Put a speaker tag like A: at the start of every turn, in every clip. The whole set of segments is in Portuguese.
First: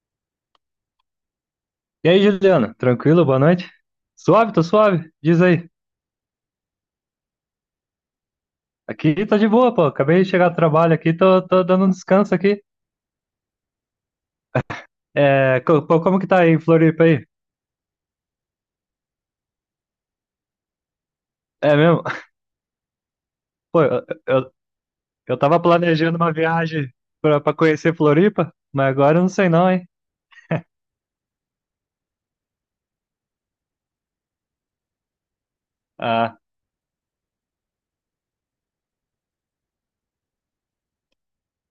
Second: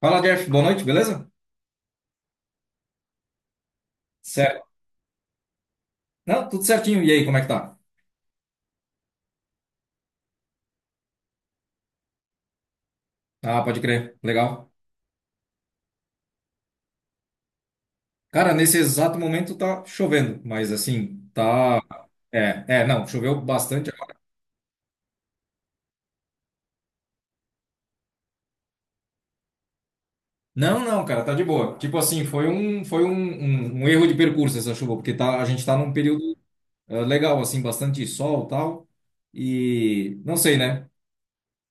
A: Fala, Jeff. Boa noite, beleza?
B: E aí, Juliana, tranquilo? Boa noite? Suave, tô
A: Certo.
B: suave? Diz aí.
A: Não, tudo certinho. E aí, como é que tá?
B: Aqui tá de boa, pô. Acabei de chegar do trabalho aqui, tô dando um descanso aqui.
A: Ah, pode crer. Legal.
B: É, pô, como que tá aí em Floripa aí?
A: Cara, nesse exato momento tá chovendo, mas assim,
B: É
A: tá.
B: mesmo?
A: É, é, não, choveu
B: Pô,
A: bastante agora.
B: eu tava planejando uma viagem pra conhecer Floripa, mas agora eu não sei não, hein?
A: Não, não, cara, tá de boa. Tipo assim, foi um erro de percurso essa chuva, porque tá, a gente tá num período
B: Ah,
A: legal, assim, bastante sol e tal. E não sei, né?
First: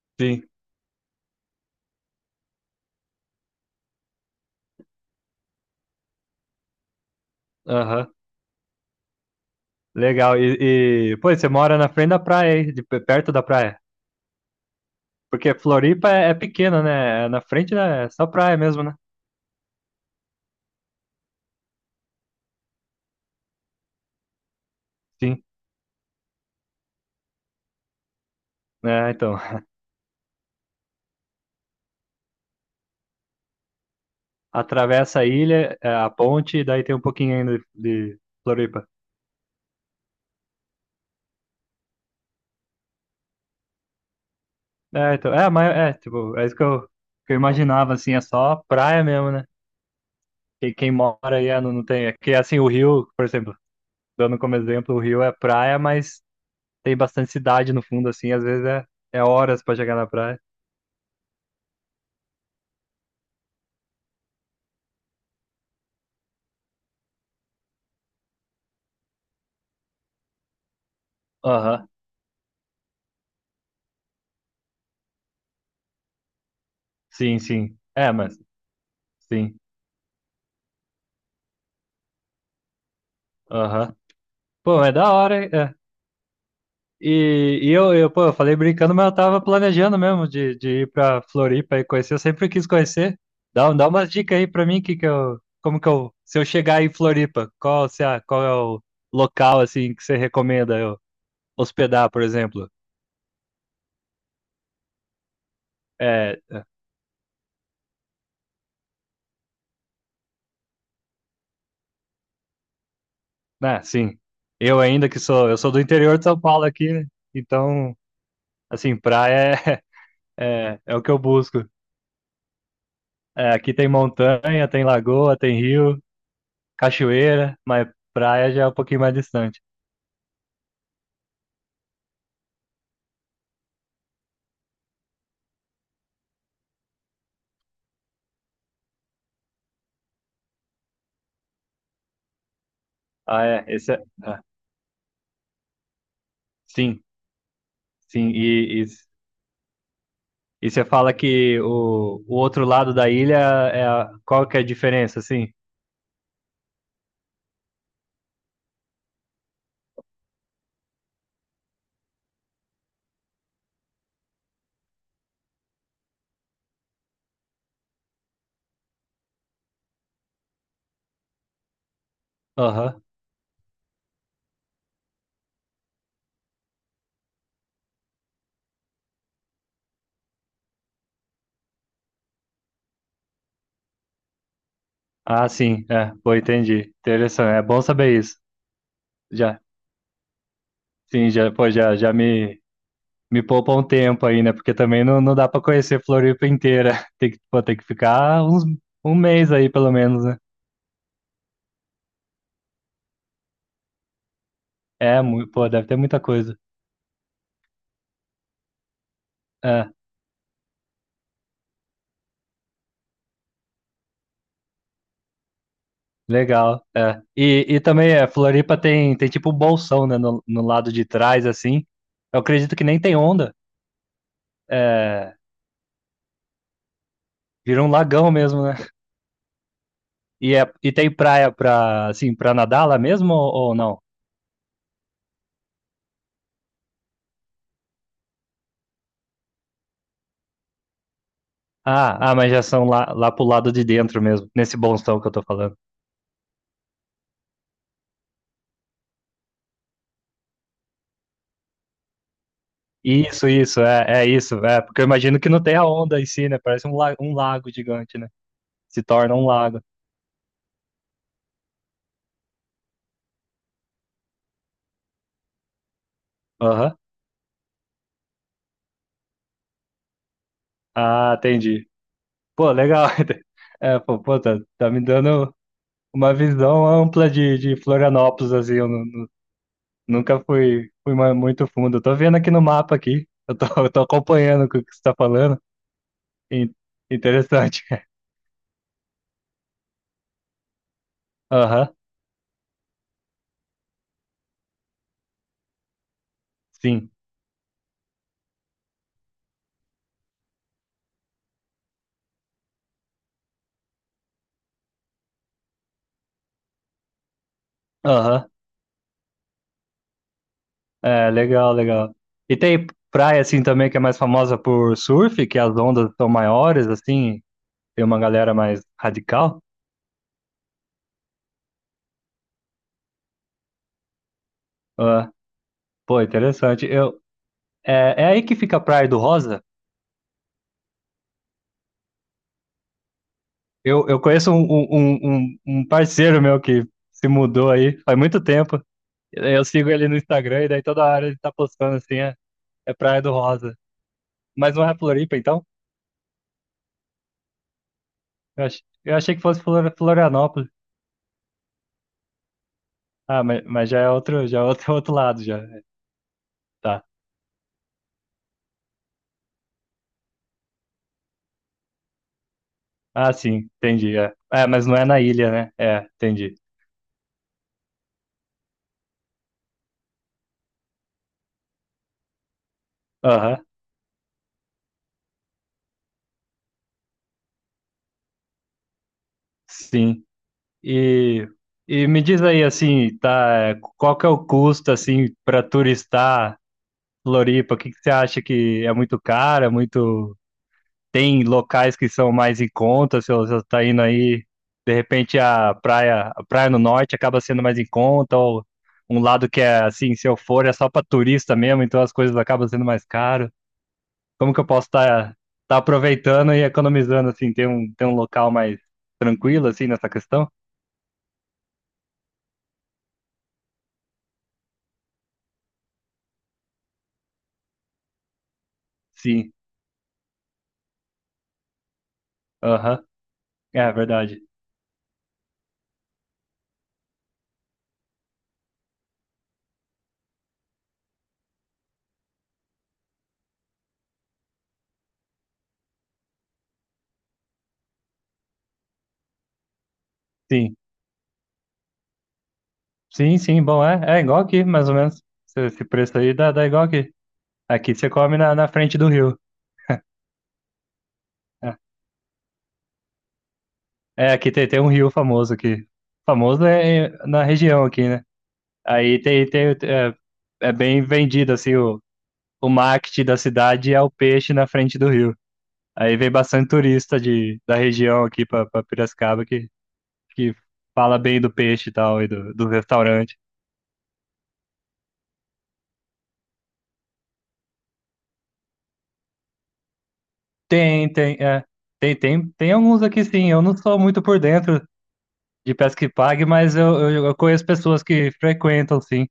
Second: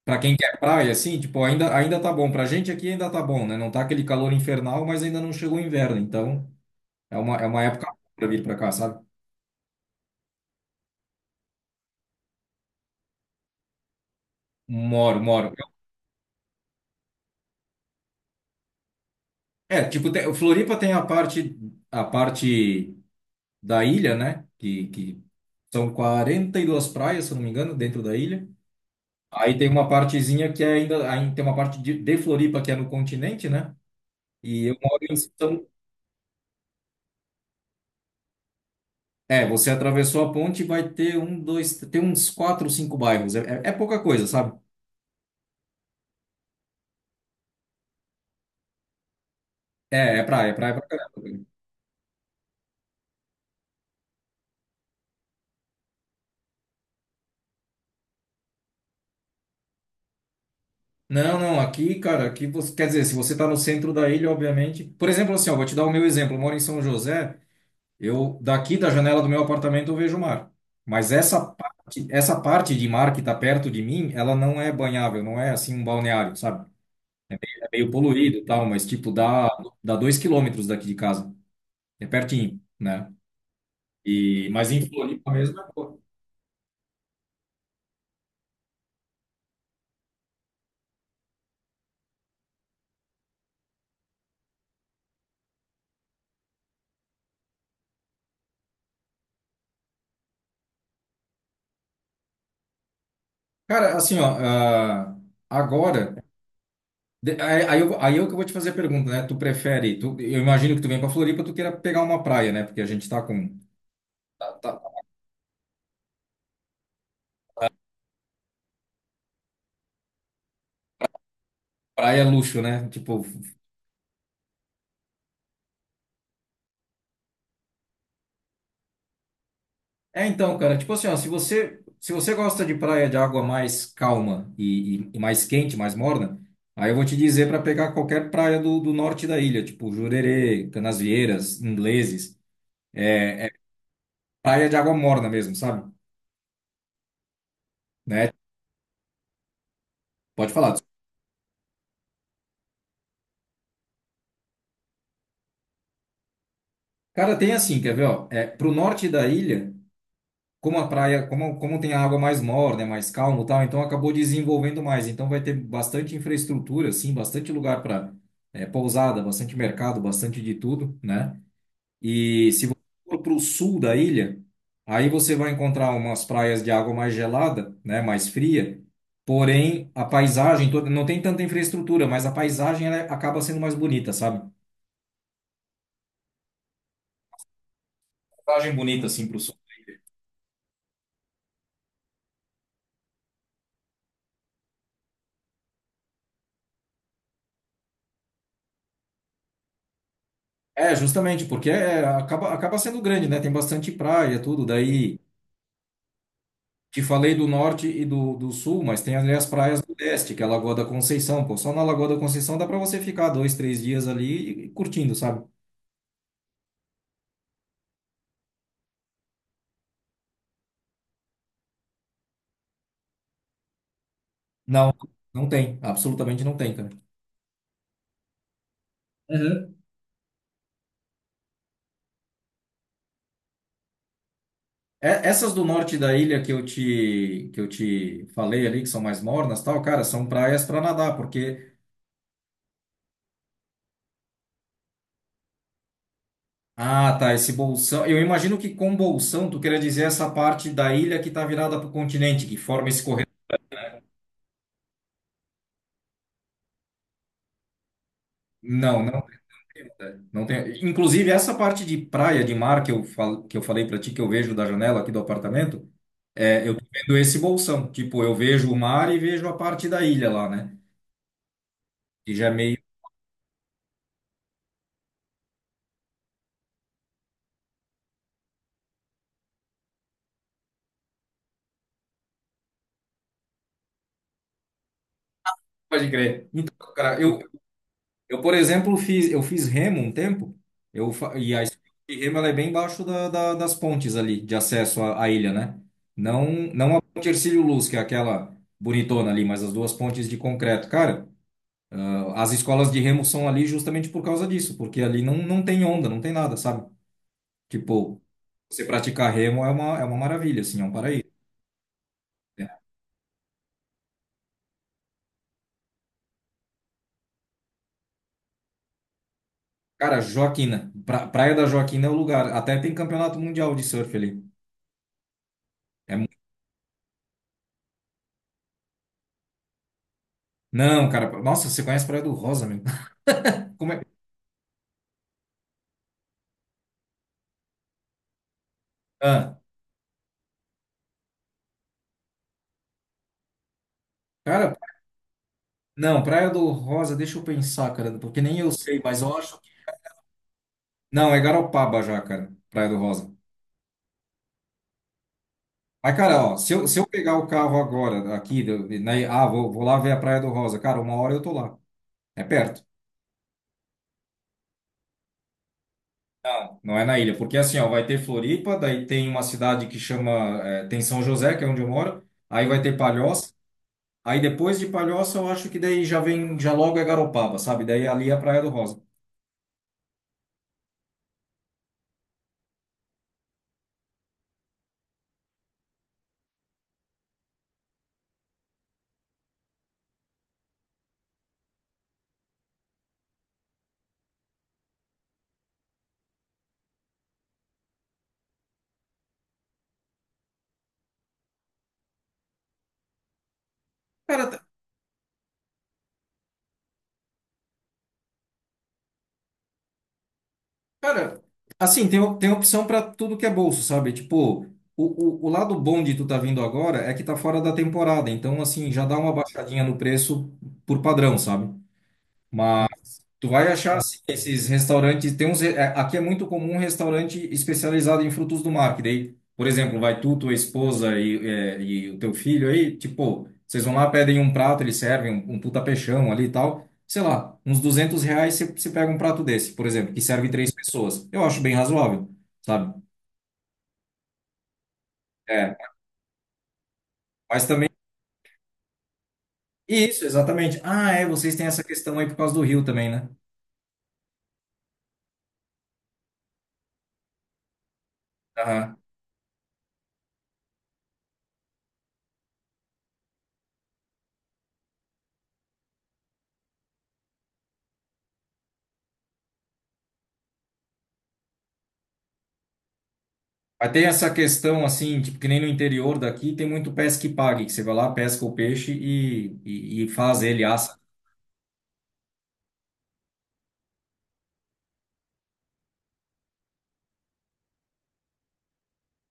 A: Pra quem
B: sim.
A: quer praia, assim, tipo, ainda tá bom. Pra gente aqui ainda tá bom, né? Não tá aquele calor infernal, mas ainda não chegou o inverno. Então, é uma época
B: Aham.
A: pra vir pra cá, sabe?
B: Legal. Pô, você mora na frente da praia aí, de, perto da praia.
A: Moro, moro.
B: Porque Floripa é, é pequena, né? É na frente, né? É só praia mesmo, né?
A: É, tipo, Floripa tem a parte da ilha, né? Que
B: Sim.
A: são 42 praias, se eu não me engano, dentro da ilha.
B: É, então.
A: Aí tem uma partezinha que é aí tem uma parte de Floripa que é no continente, né? E eu moro em
B: Atravessa a
A: São...
B: ilha, é, a ponte, e daí tem um pouquinho ainda de, Floripa.
A: É, você atravessou a ponte e vai ter um, dois, tem uns quatro, cinco bairros. É, é, é pouca coisa, sabe?
B: É, então, é, mas é, tipo, é isso que que eu imaginava, assim, é só praia mesmo, né?
A: É, é praia pra
B: Quem mora
A: caramba.
B: aí é, não, não tem. É que assim, o Rio, por exemplo, dando como exemplo, o Rio é praia, mas tem bastante cidade no fundo, assim, às vezes é, é horas pra chegar na praia.
A: Não, não, aqui, cara, aqui você, quer dizer, se você tá no centro da ilha, obviamente. Por exemplo, assim, ó, vou te dar o meu exemplo. Eu moro em São José. Eu daqui da janela do meu apartamento eu vejo o mar. Mas essa
B: Aham,
A: parte, essa parte de mar que está perto de mim, ela não é banhável, não é assim um balneário, sabe?
B: sim,
A: É
B: sim.
A: meio
B: É, mas,
A: poluído e tal, mas tipo dá
B: sim.
A: dá 2 km daqui de casa, é pertinho, né?
B: Aham.
A: E mas
B: Pô,
A: em
B: é da
A: Floripa
B: hora, hein?
A: mesmo é
B: É.
A: boa.
B: Eu, pô, eu falei brincando, mas eu tava planejando mesmo de ir pra Floripa e conhecer. Eu sempre quis conhecer. Dá umas dicas aí pra mim, que eu, como que eu, se eu chegar em Floripa, qual, se a, qual é o local, assim, que você recomenda eu hospedar, por exemplo?
A: Cara, assim ó, agora
B: É,
A: aí eu que vou te fazer a pergunta, né? Tu prefere? Tu, eu imagino que tu vem para Floripa, tu queira pegar uma praia, né? Porque a gente tá com
B: né, sim,
A: tá-
B: eu
A: tá-
B: ainda que sou, eu sou do interior de São Paulo aqui, né? Então, assim, praia é, é, é o que eu busco.
A: praia é luxo, né? Tipo
B: É, aqui tem montanha, tem lagoa, tem rio, cachoeira, mas praia já é um pouquinho mais distante.
A: é, então, cara, tipo assim, ó, se você gosta de praia de água mais calma e mais quente, mais morna, aí eu vou te dizer para pegar qualquer praia do norte da ilha, tipo Jurerê, Canasvieiras, Ingleses, é,
B: Ah,
A: é
B: é. Esse é... ah,
A: praia de água morna mesmo, sabe?
B: sim, sim.
A: Né? Pode
B: E
A: falar.
B: você fala que o outro lado da ilha é a... qual que é a diferença, assim?
A: Cara, tem assim, quer ver, ó, é, pro norte da ilha, como a praia, como tem a água mais morna, é mais calmo e tal, então acabou desenvolvendo mais, então vai ter bastante infraestrutura, assim, bastante lugar para pousada, bastante mercado, bastante de tudo, né? E se você
B: Aham.
A: for para o sul da ilha, aí você vai encontrar umas praias de água mais gelada, né, mais fria. Porém, a paisagem toda não tem tanta infraestrutura, mas a paisagem ela acaba sendo mais bonita, sabe?
B: Ah, sim. É, pô, entendi. Interessante. É bom saber isso.
A: Paisagem bonita assim para o sul.
B: Já, sim, já, pô, já, já me, me poupa um tempo aí, né? Porque também não, não dá pra conhecer Floripa inteira. Tem que, pô, tem que ficar uns, um mês aí, pelo menos, né?
A: É, justamente, porque é, acaba sendo grande, né? Tem bastante praia, tudo. Daí
B: É, pô, deve ter muita coisa.
A: te falei do norte e do sul, mas tem ali as praias
B: É.
A: do leste, que é a Lagoa da Conceição. Pô, só na Lagoa da Conceição dá para você ficar dois, três dias ali e curtindo, sabe?
B: Legal, é. E também é, Floripa tem, tem tipo um bolsão, né, no, no lado de trás, assim. Eu acredito que nem tem onda.
A: Não,
B: É,
A: não tem, absolutamente não tem, cara.
B: vira um lagão mesmo, né?
A: Uhum.
B: E, é, e tem praia pra, assim, pra nadar lá mesmo ou não?
A: Essas do norte da ilha que eu te, falei ali, que são mais mornas, tal, cara, são praias para nadar, porque.
B: Ah, ah, mas já são lá, lá pro lado de dentro mesmo, nesse bolsão que eu tô falando.
A: Ah, tá, esse bolsão. Eu imagino que com bolsão tu queria dizer essa parte da ilha que tá virada para o continente, que forma esse corredor.
B: Isso, é, é isso, é. Porque eu imagino que não tem a onda em si, né? Parece um, um lago gigante, né?
A: Não,
B: Se
A: não,
B: torna
A: tem.
B: um lago.
A: Né? Não tem. Inclusive, essa parte de praia, de mar que eu falei para ti, que eu vejo da janela aqui do apartamento, eu tô
B: Aham.
A: vendo esse bolsão. Tipo, eu vejo o mar e vejo a parte da ilha lá, né?
B: Ah, entendi.
A: Que já é
B: Pô,
A: meio.
B: legal. É, pô, pô, tá, tá me dando uma visão ampla de Florianópolis, assim, eu nunca fui, fui muito fundo. Eu tô vendo aqui no mapa aqui, eu tô, eu tô acompanhando o que você tá falando.
A: Pode crer.
B: In-
A: Então, cara, eu
B: Interessante.
A: Eu, por exemplo, eu fiz remo um tempo, e a escola
B: Aham,
A: de remo ela é bem embaixo das pontes ali, de acesso à ilha, né? Não, não a
B: sim.
A: ponte Hercílio Luz, que é aquela bonitona ali, mas as duas pontes de concreto. Cara, as escolas de remo são ali justamente por causa disso, porque ali não, não tem onda, não tem nada, sabe? Tipo,
B: Aham,
A: você praticar remo é uma maravilha, assim, é um paraíso.
B: é, legal, legal. E
A: Né?
B: tem praia, assim, também que é mais famosa por surf, que as ondas são maiores, assim, tem uma galera mais radical.
A: Cara, Joaquina, Praia da Joaquina é o lugar, até tem campeonato mundial de surf ali.
B: Ah,
A: É
B: pô,
A: mu-
B: interessante. Eu, é, é aí que fica a Praia do Rosa?
A: Não, cara, nossa, você conhece Praia do Rosa, meu?
B: Eu conheço um, um, um parceiro meu que se mudou aí faz muito tempo.
A: Ah,
B: Eu sigo ele no Instagram e daí toda hora ele tá postando assim, é, é Praia do Rosa. Mas
A: cara,
B: não é Floripa, então?
A: não, Praia do Rosa, deixa eu pensar, cara, porque nem
B: Eu,
A: eu
B: ach,
A: sei,
B: eu
A: mas
B: achei
A: eu
B: que
A: acho
B: fosse
A: que.
B: Florianópolis.
A: Não, é Garopaba já, cara, Praia do Rosa.
B: Ah, mas já é outro, outro lado, já.
A: Mas, cara, ó, se eu, se
B: Tá.
A: eu pegar o carro agora, aqui, né, vou lá ver a Praia do Rosa, cara, uma hora eu tô lá. É perto,
B: Ah, sim, entendi. É. É, mas não é na ilha, né? É, entendi.
A: não é na ilha, porque assim, ó, vai ter Floripa, daí tem uma cidade que chama, tem São José, que é onde eu moro, aí vai ter Palhoça,
B: Aham,
A: aí depois de Palhoça eu acho que daí já vem, já logo é Garopaba, sabe? Daí ali é a Praia do Rosa.
B: sim. E, e me diz aí, assim, tá, qual que é o custo, assim, para turistar? Floripa, o que que você acha que é muito cara? Muito. Tem locais que são mais em conta, se você está indo aí, de repente a praia no norte acaba sendo mais em conta, ou um lado que é assim, se eu for, é só para turista mesmo, então as coisas acabam sendo mais caro. Como que
A: Cara,
B: eu posso estar aproveitando e economizando, assim, ter um local mais tranquilo, assim, nessa questão?
A: Cara, assim, tem opção para tudo que é bolso, sabe? Tipo, o lado bom de tu tá vindo agora é que tá fora da temporada, então, assim, já dá uma
B: Sim,
A: baixadinha no preço por padrão, sabe?
B: aham,
A: Tu vai
B: é
A: achar assim,
B: verdade.
A: esses restaurantes, tem uns, aqui é muito comum um restaurante especializado em frutos do mar, que daí, por exemplo, vai tu, tua esposa e o teu filho aí, tipo, vocês vão lá, pedem um prato, eles servem um, puta peixão ali e tal, sei lá, uns R$ 200 você pega um prato desse, por exemplo, que serve três
B: Sim,
A: pessoas. Eu acho bem razoável, sabe?
B: sim, sim, bom, é, é igual aqui, mais ou menos.
A: É,
B: Esse preço aí dá, dá igual aqui.
A: mas também,
B: Aqui você come na, na frente do rio.
A: isso, exatamente. Ah, é, vocês têm
B: É,
A: essa questão aí por causa do rio também, né?
B: é, aqui tem, tem um rio famoso aqui. Famoso é é na região aqui, né?
A: Aham.
B: Aí tem, tem, é, é bem vendido, assim, o marketing da cidade é o peixe na frente do rio. Aí vem bastante turista de, da região aqui pra Piracicaba que fala bem do peixe e tal, e do, do restaurante.
A: Mas tem essa questão assim, tipo, que nem no interior daqui tem muito pesca e pague, que você vai lá, pesca o peixe e faz ele, assa.
B: Tem, tem, é. Tem alguns aqui sim. Eu não sou muito por dentro de pesca e pague, mas eu conheço pessoas que frequentam, sim,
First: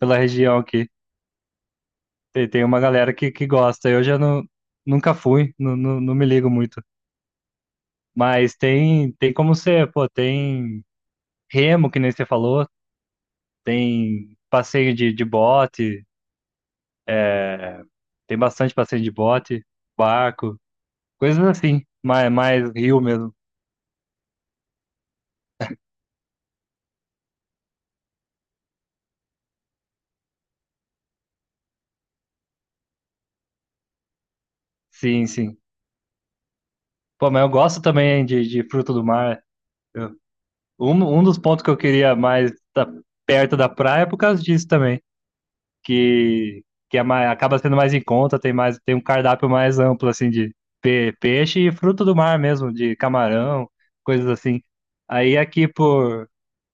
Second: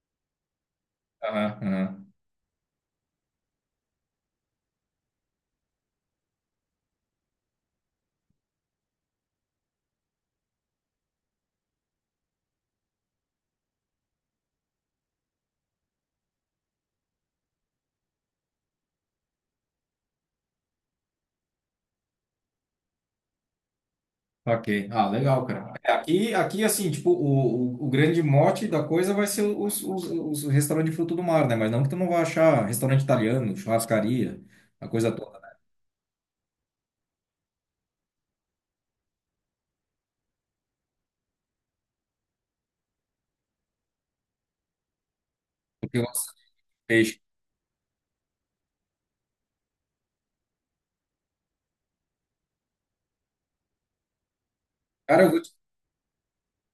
B: pela região aqui.
A: Aham, aham.
B: Tem, tem uma galera que gosta. Eu já não, nunca fui, não me ligo muito. Mas tem, tem como ser, pô, tem remo, que nem você falou, tem passeio de bote, tem bastante passeio de bote, barco, coisas assim, mais, mais rio mesmo.
A: Ok. Ah, legal, cara. É, aqui, assim, tipo, o grande mote da coisa vai ser os, restaurantes de fruto do mar, né? Mas não que tu não vai achar restaurante italiano, churrascaria, a coisa
B: Sim,
A: toda.
B: sim. Pô, mas eu gosto também de fruto do mar. Eu- um dos pontos que eu queria mais estar perto da praia é por causa disso também.
A: Porque gosta de
B: que, que é
A: peixe.
B: mais, acaba sendo mais em conta, tem mais, tem um cardápio mais amplo, assim, de peixe e fruto do mar mesmo, de camarão, coisas assim.
A: Cara,
B: Aí aqui,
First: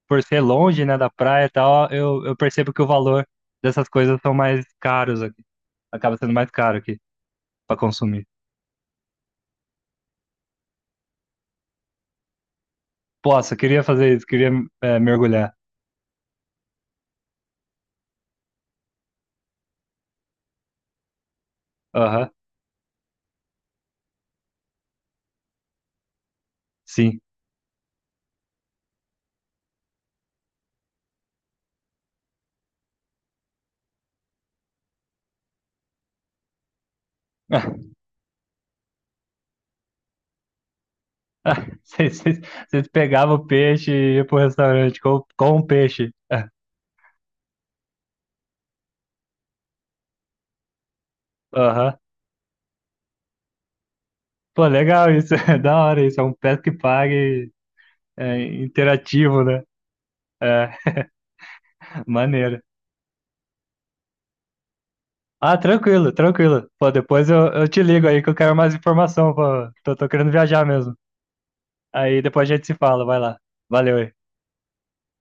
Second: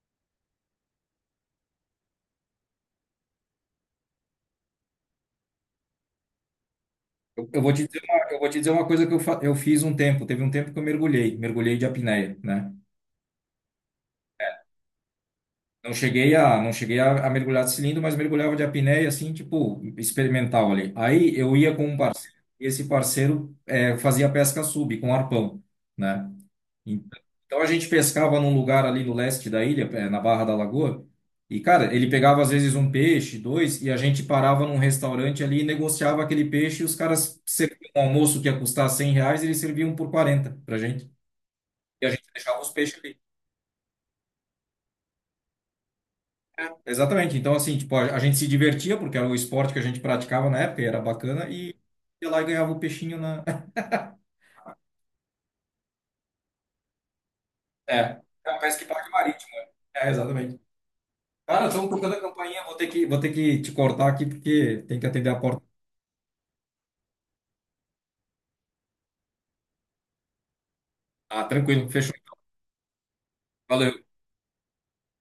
B: por ser longe, né, da praia e tal, eu percebo que o valor dessas coisas são mais caros aqui. Acaba sendo mais caro aqui
A: eu vou
B: para
A: te dizer
B: consumir.
A: uma coisa que eu, eu fiz um tempo. Teve um tempo que eu mergulhei, de apneia, né?
B: Posso, queria fazer isso, queria é, mergulhar.
A: Não cheguei a mergulhar de cilindro, mas mergulhava de apneia, assim, tipo, experimental ali. Aí eu ia com um
B: Aham,
A: parceiro, e esse parceiro fazia pesca sub, com arpão, né? Então,
B: sim.
A: a gente pescava num lugar ali no leste da ilha, na Barra da Lagoa, e, cara, ele pegava às vezes um peixe, dois, e a gente parava num restaurante ali e negociava aquele peixe, e os caras serviam um almoço que ia custar R$ 100, eles serviam por 40 pra gente. E a
B: Vocês
A: gente deixava os
B: vocês
A: peixes ali.
B: pegavam o peixe e iam pro restaurante com o peixe.
A: Exatamente. Então, assim, tipo, a gente se divertia, porque era o esporte que a gente praticava na época, e era bacana, e
B: Aham.
A: ia lá e ganhava o peixinho na.
B: Pô, legal isso, é da hora isso, é um Pesca e Pague
A: É,
B: é,
A: um pesca e pague
B: interativo,
A: marítimo.
B: né?
A: É, exatamente.
B: É,
A: Cara, estão tocando a
B: maneiro.
A: campainha, vou ter que te cortar aqui, porque tem que atender a
B: Ah,
A: porta.
B: tranquilo, tranquilo. Pô, depois eu te ligo aí que eu quero mais informação, pô. Tô querendo viajar mesmo.
A: Ah, tranquilo, fechou.
B: Aí depois a gente se fala, vai lá. Valeu
A: Valeu.
B: aí.